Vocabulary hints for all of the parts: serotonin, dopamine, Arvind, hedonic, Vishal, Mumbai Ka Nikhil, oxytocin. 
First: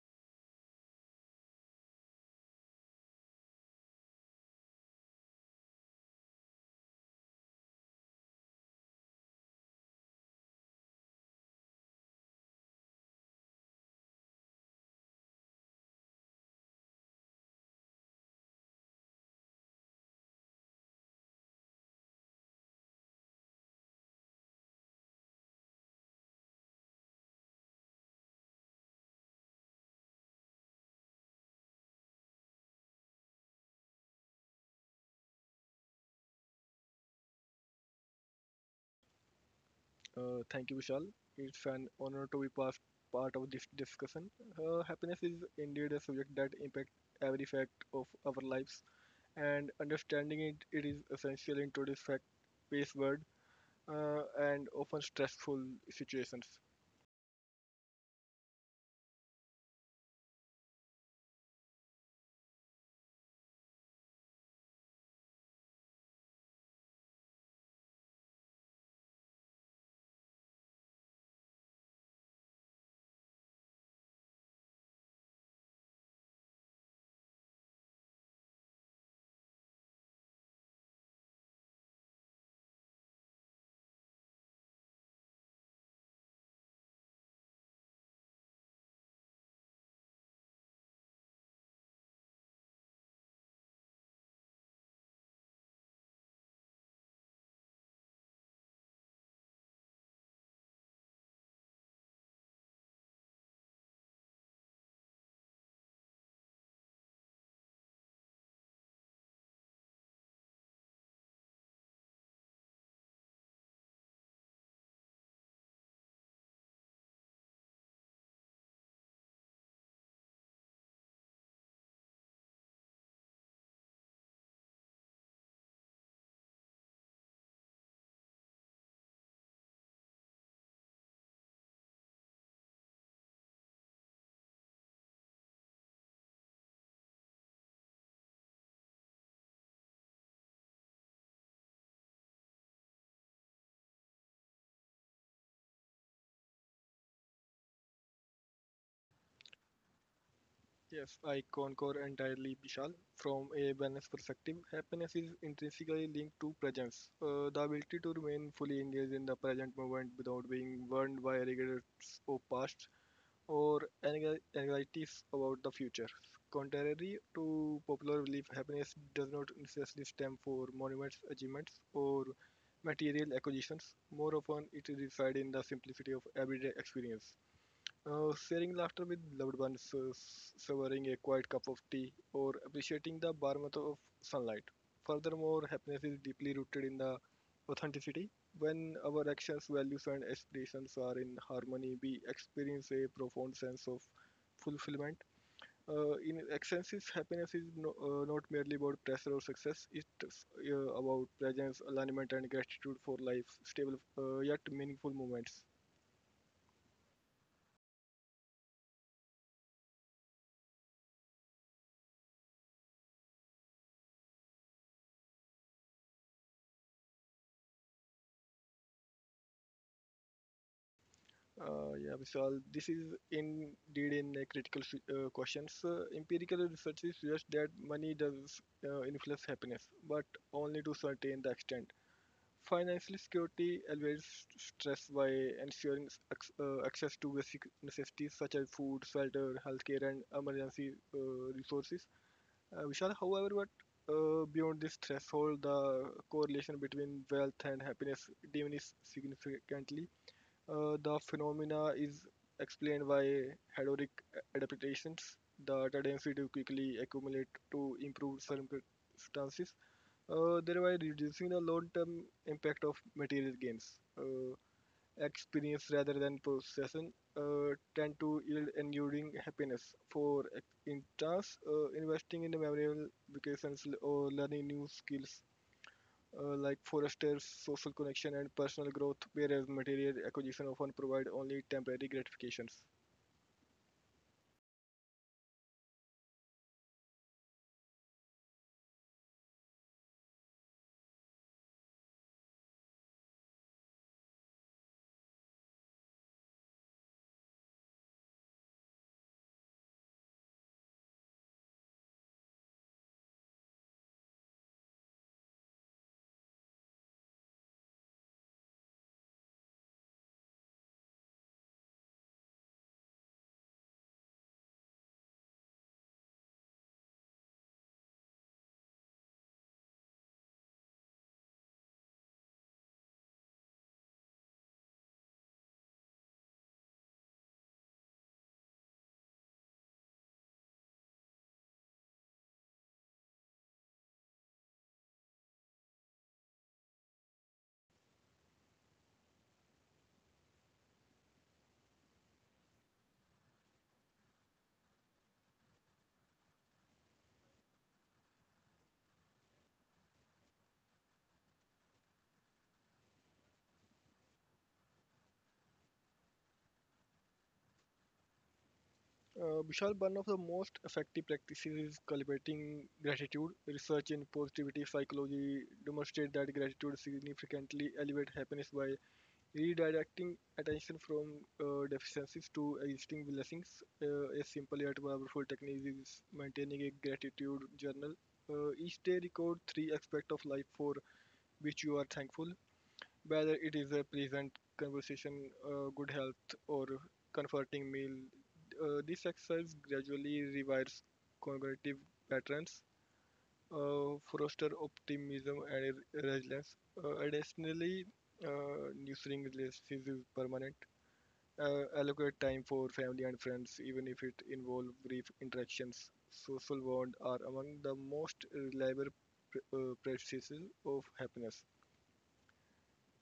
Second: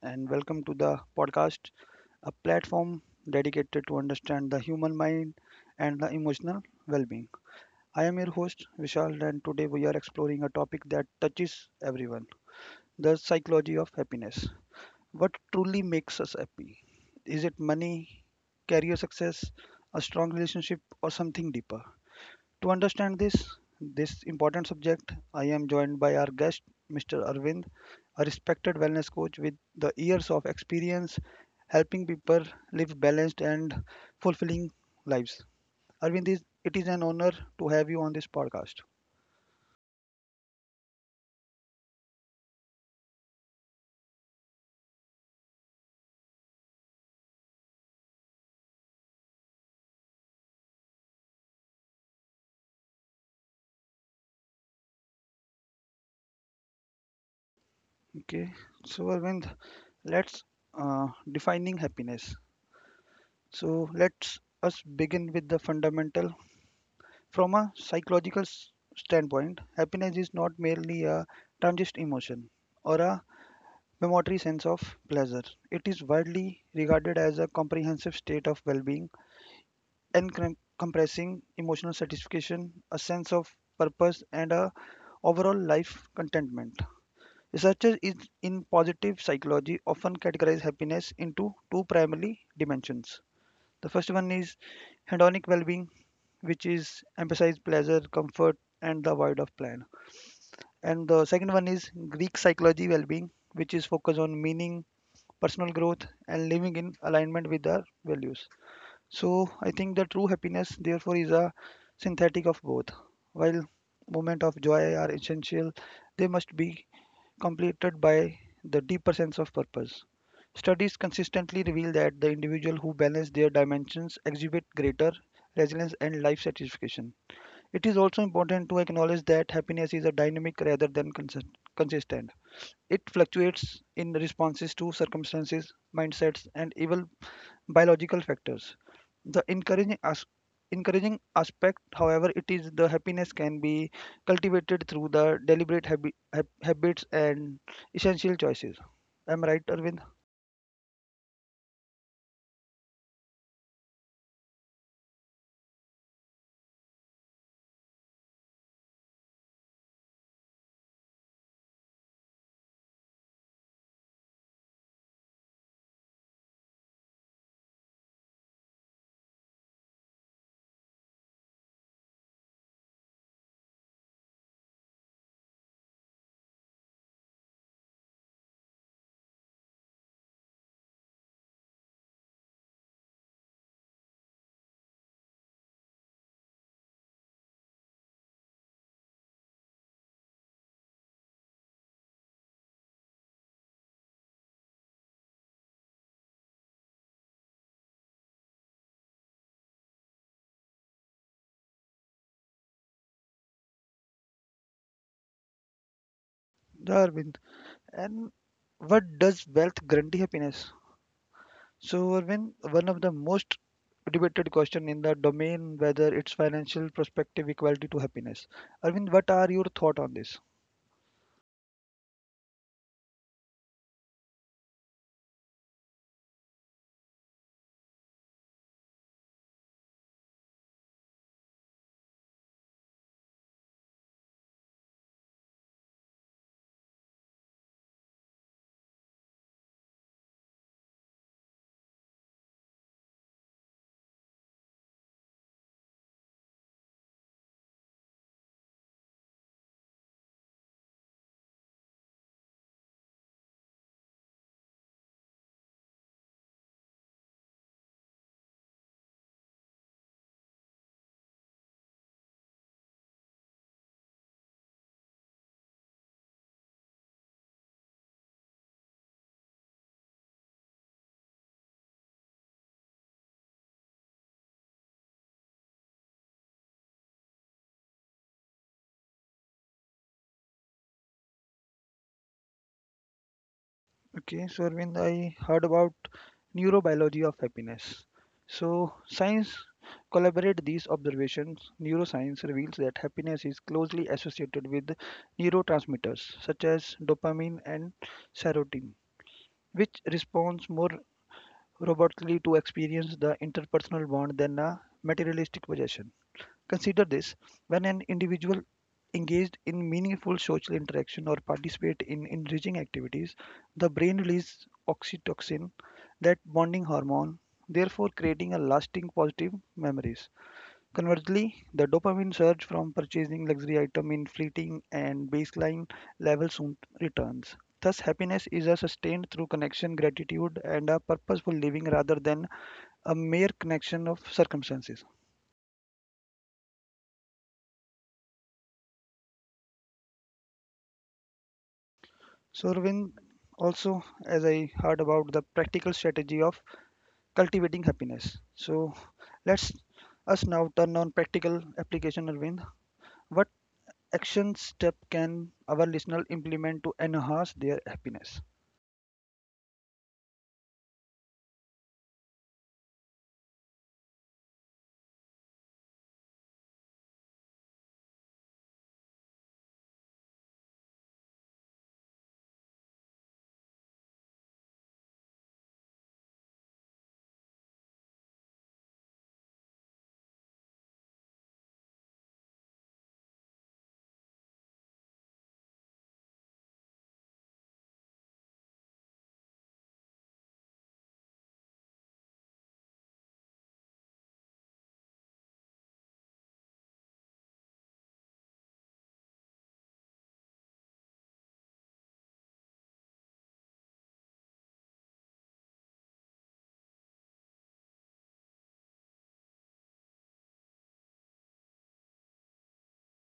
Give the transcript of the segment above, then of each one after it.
and welcome to the podcast, a platform dedicated to understand the human mind and the emotional well being. I am your host, Vishal, and today we are exploring a topic that touches everyone the psychology of happiness. What truly makes us happy? Is it money, career success, a strong relationship, or something deeper? To understand this important subject, I am joined by our guest, Mr. Arvind, a respected wellness coach with the years of experience helping people live balanced and fulfilling lives. Arvind, it is an honor to have you on this podcast. Thank you, Vishal. It's an honor to be part of this discussion. Happiness is indeed a subject that impacts every fact of our lives, and understanding it is essential in today's fact-based world and often stressful situations. Okay, so Arvind, let's uh, defining happiness. So let's us begin with the fundamental. From a psychological standpoint, happiness is not merely a transient emotion or a momentary sense of pleasure. It is widely regarded as a comprehensive state of well being, encompassing emotional satisfaction, a sense of purpose, and a overall life contentment. Researchers in positive psychology often categorize happiness into two primary dimensions. The first one is hedonic well being, which is emphasize pleasure, comfort, and the void of plan. And the second one is Greek psychology well being, which is focused on meaning, personal growth and living in alignment with our values. So I think the true happiness therefore is a synthetic of both. While moments of joy are essential, they must be completed by the deeper sense of purpose. Studies consistently reveal that the individual who balance their dimensions exhibit greater resilience and life satisfaction. It is also important to acknowledge that happiness is a dynamic rather than consistent. It fluctuates in responses to circumstances, mindsets, and even biological factors. The encouraging aspect, however, it is the happiness can be cultivated through the deliberate habits and essential choices. Am I right, Arvind? Yes, I concur entirely, Vishal. From a wellness perspective, happiness is intrinsically linked to presence. The ability to remain fully engaged in the present moment without being burned by regrets of past or anxieties about the future. Contrary to popular belief, happiness does not necessarily stem from monuments, achievements, or material acquisitions. More often, it resides in the simplicity of everyday experience. Sharing laughter with loved ones, savoring a quiet cup of tea, or appreciating the warmth of sunlight. Furthermore, happiness is deeply rooted in the authenticity. When our actions, values, and aspirations are in harmony, we experience a profound sense of fulfillment. In excellences, happiness is not merely about pressure or success. It's about presence, alignment, and gratitude for life's stable yet meaningful moments. Yeah, Arvind. And what does wealth guarantee happiness? So, Arvind, one of the most debated question in the domain whether it's financial perspective equality to happiness. Arvind, what are your thought on this? Yeah, Vishal, this is indeed in a critical questions. Empirical research suggests that money does influence happiness, but only to certain the extent. Financial security alleviates stress by ensuring access to basic necessities such as food, shelter, healthcare, and emergency resources. Vishal, however, what beyond this threshold, the correlation between wealth and happiness diminishes significantly. The phenomena is explained by hedonic adaptations the tendency to quickly accumulate to improve circumstances, thereby reducing the long-term impact of material gains. Uh, experience rather than possession tend to yield enduring happiness. For instance, investing in memorable vacations or learning new skills like Forester's social connection and personal growth, whereas material acquisition often provide only temporary gratifications. Okay, so Arvind, I heard about neurobiology of happiness. So science collaborate these observations. Neuroscience reveals that happiness is closely associated with neurotransmitters such as dopamine and serotonin, which responds more robustly to experience the interpersonal bond than a materialistic possession. Consider this when an individual engaged in meaningful social interaction or participate in enriching activities, the brain releases oxytocin, that bonding hormone, therefore creating a lasting positive memories. Conversely, the dopamine surge from purchasing luxury item in fleeting and baseline level soon returns. Thus, happiness is a sustained through connection, gratitude, and a purposeful living rather than a mere connection of circumstances. So, Arvind, also, as I heard about the practical strategy of cultivating happiness. So, let's us now turn on practical application, Arvind. What action step can our listener implement to enhance their happiness? Vishal, one of the most effective practices is cultivating gratitude. Research in positivity psychology demonstrates that gratitude significantly elevates happiness by redirecting attention from deficiencies to existing blessings. A simple yet powerful technique is maintaining a gratitude journal. Each day, record three aspects of life for which you are thankful whether it is a pleasant conversation, good health, or comforting meal. This exercise gradually rewires cognitive patterns, foster optimism and resilience. Additionally, nurturing relationships is permanent. Allocate time for family and friends, even if it involves brief interactions. Social bonds are among the most reliable practices of happiness.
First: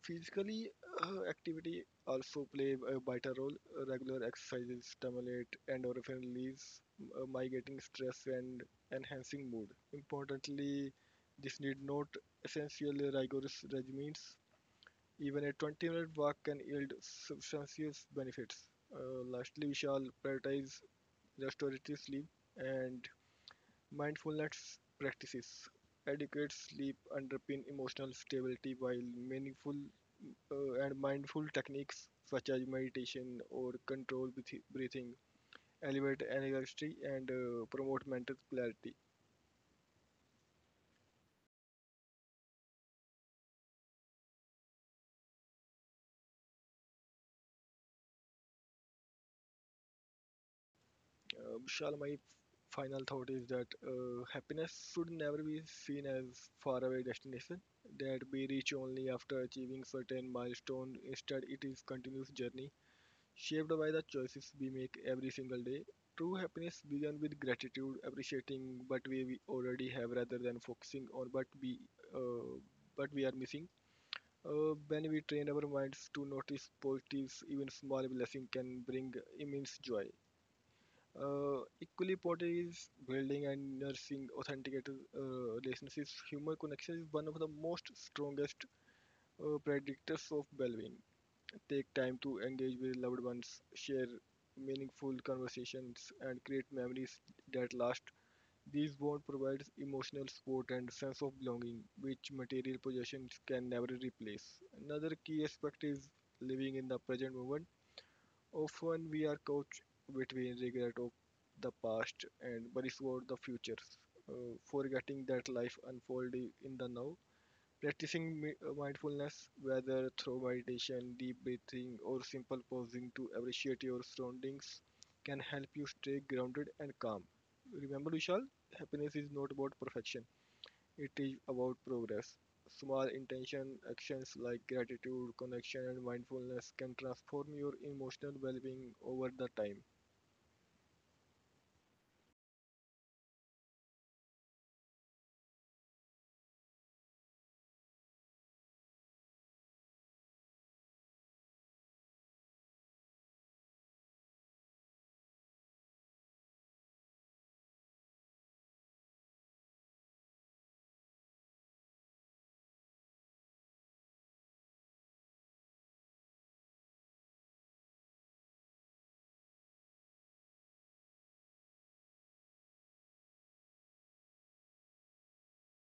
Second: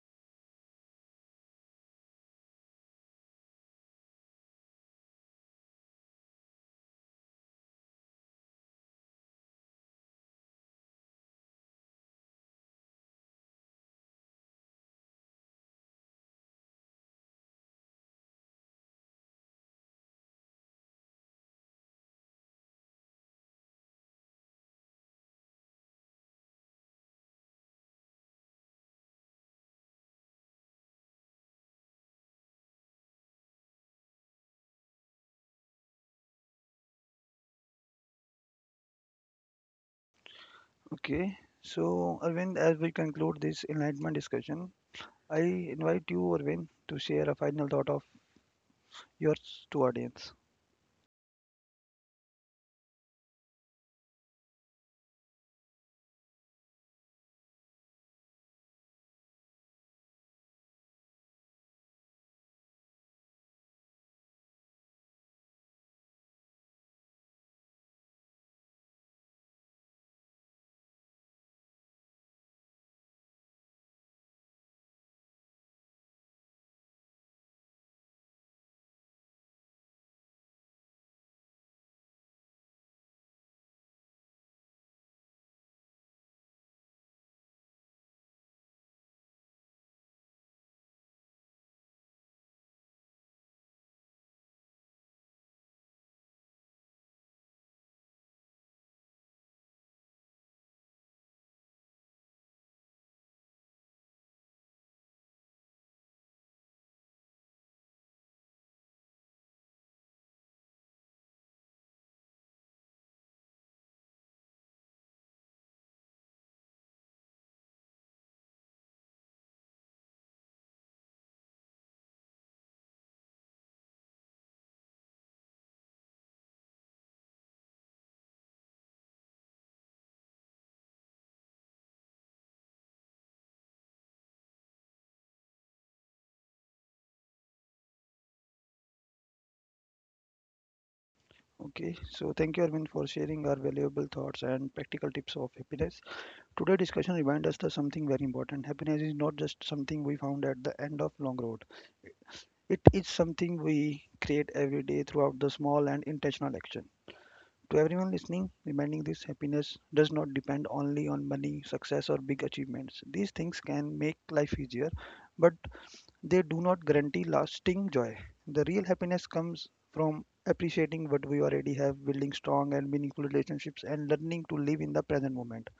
Physically, activity also play a vital role. Regular exercises stimulate endorphin release, mitigating stress and enhancing mood. Importantly, this need not essentially rigorous regimens. Even a 20-minute walk can yield substantial benefits. Lastly, we shall prioritize restorative sleep and mindfulness practices. Adequate sleep underpin emotional stability while meaningful and mindful techniques such as meditation or breathing elevate energy and promote mental clarity. Okay. So, Arvind, as we conclude this enlightenment discussion, I invite you, Arvind, to share a final thought of yours to audience. Vishal, my final thought is that happiness should never be seen as faraway destination that we reach only after achieving certain milestone. Instead, it is continuous journey shaped by the choices we make every single day. True happiness begins with gratitude, appreciating what we already have rather than focusing on uh, what we are missing. When we train our minds to notice positives, even small blessings can bring immense joy. Equally important is building and nursing authentic relationships. Human connection is one of the most strongest predictors of well-being. Take time to engage with loved ones, share meaningful conversations, and create memories that last. These bonds provide emotional support and sense of belonging, which material possessions can never replace. Another key aspect is living in the present moment. Often we are caught between regret of the past and worries about the future, forgetting that life unfolds in the now. Practicing mindfulness, whether through meditation, deep breathing, or simple pausing to appreciate your surroundings, can help you stay grounded and calm. Remember, Vishal, happiness is not about perfection, it is about progress. Small intention actions like gratitude, connection, and mindfulness can transform your emotional well being over the time. Okay. So, thank you, Arvind, for sharing our valuable thoughts and practical tips of happiness. Today's discussion reminds us that something very important. Happiness is not just something we found at the end of long road. It is something we create every day throughout the small and intentional action. To everyone listening, reminding this happiness does not depend only on money, success, or big achievements. These things can make life easier, but they do not guarantee lasting joy. The real happiness comes from appreciating what we already have, building strong and meaningful relationships, and learning to live in the present moment.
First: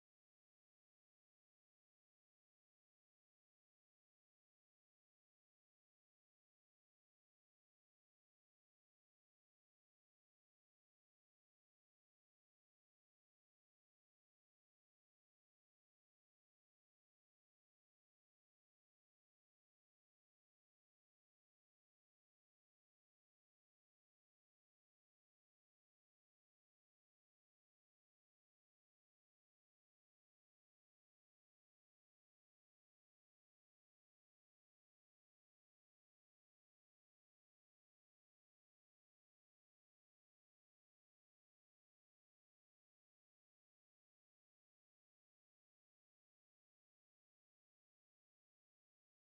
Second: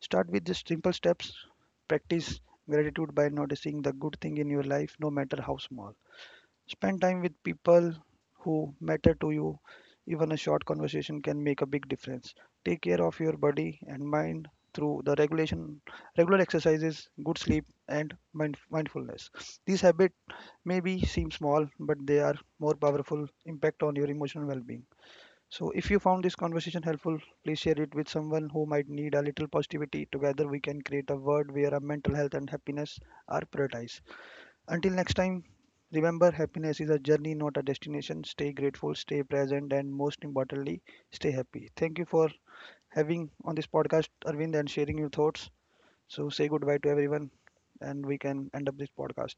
Start with just simple steps. Practice gratitude by noticing the good thing in your life, no matter how small. Spend time with people who matter to you. Even a short conversation can make a big difference. Take care of your body and mind through the regulation, regular exercises, good sleep, and mindfulness. These habits maybe seem small, but they are more powerful impact on your emotional well-being. So, if you found this conversation helpful, please share it with someone who might need a little positivity. Together, we can create a world where our mental health and happiness are prioritized. Until next time, remember happiness is a journey, not a destination. Stay grateful, stay present, and most importantly, stay happy. Thank you for having on this podcast, Arvind, and sharing your thoughts. So, say goodbye to everyone, and we can end up this podcast.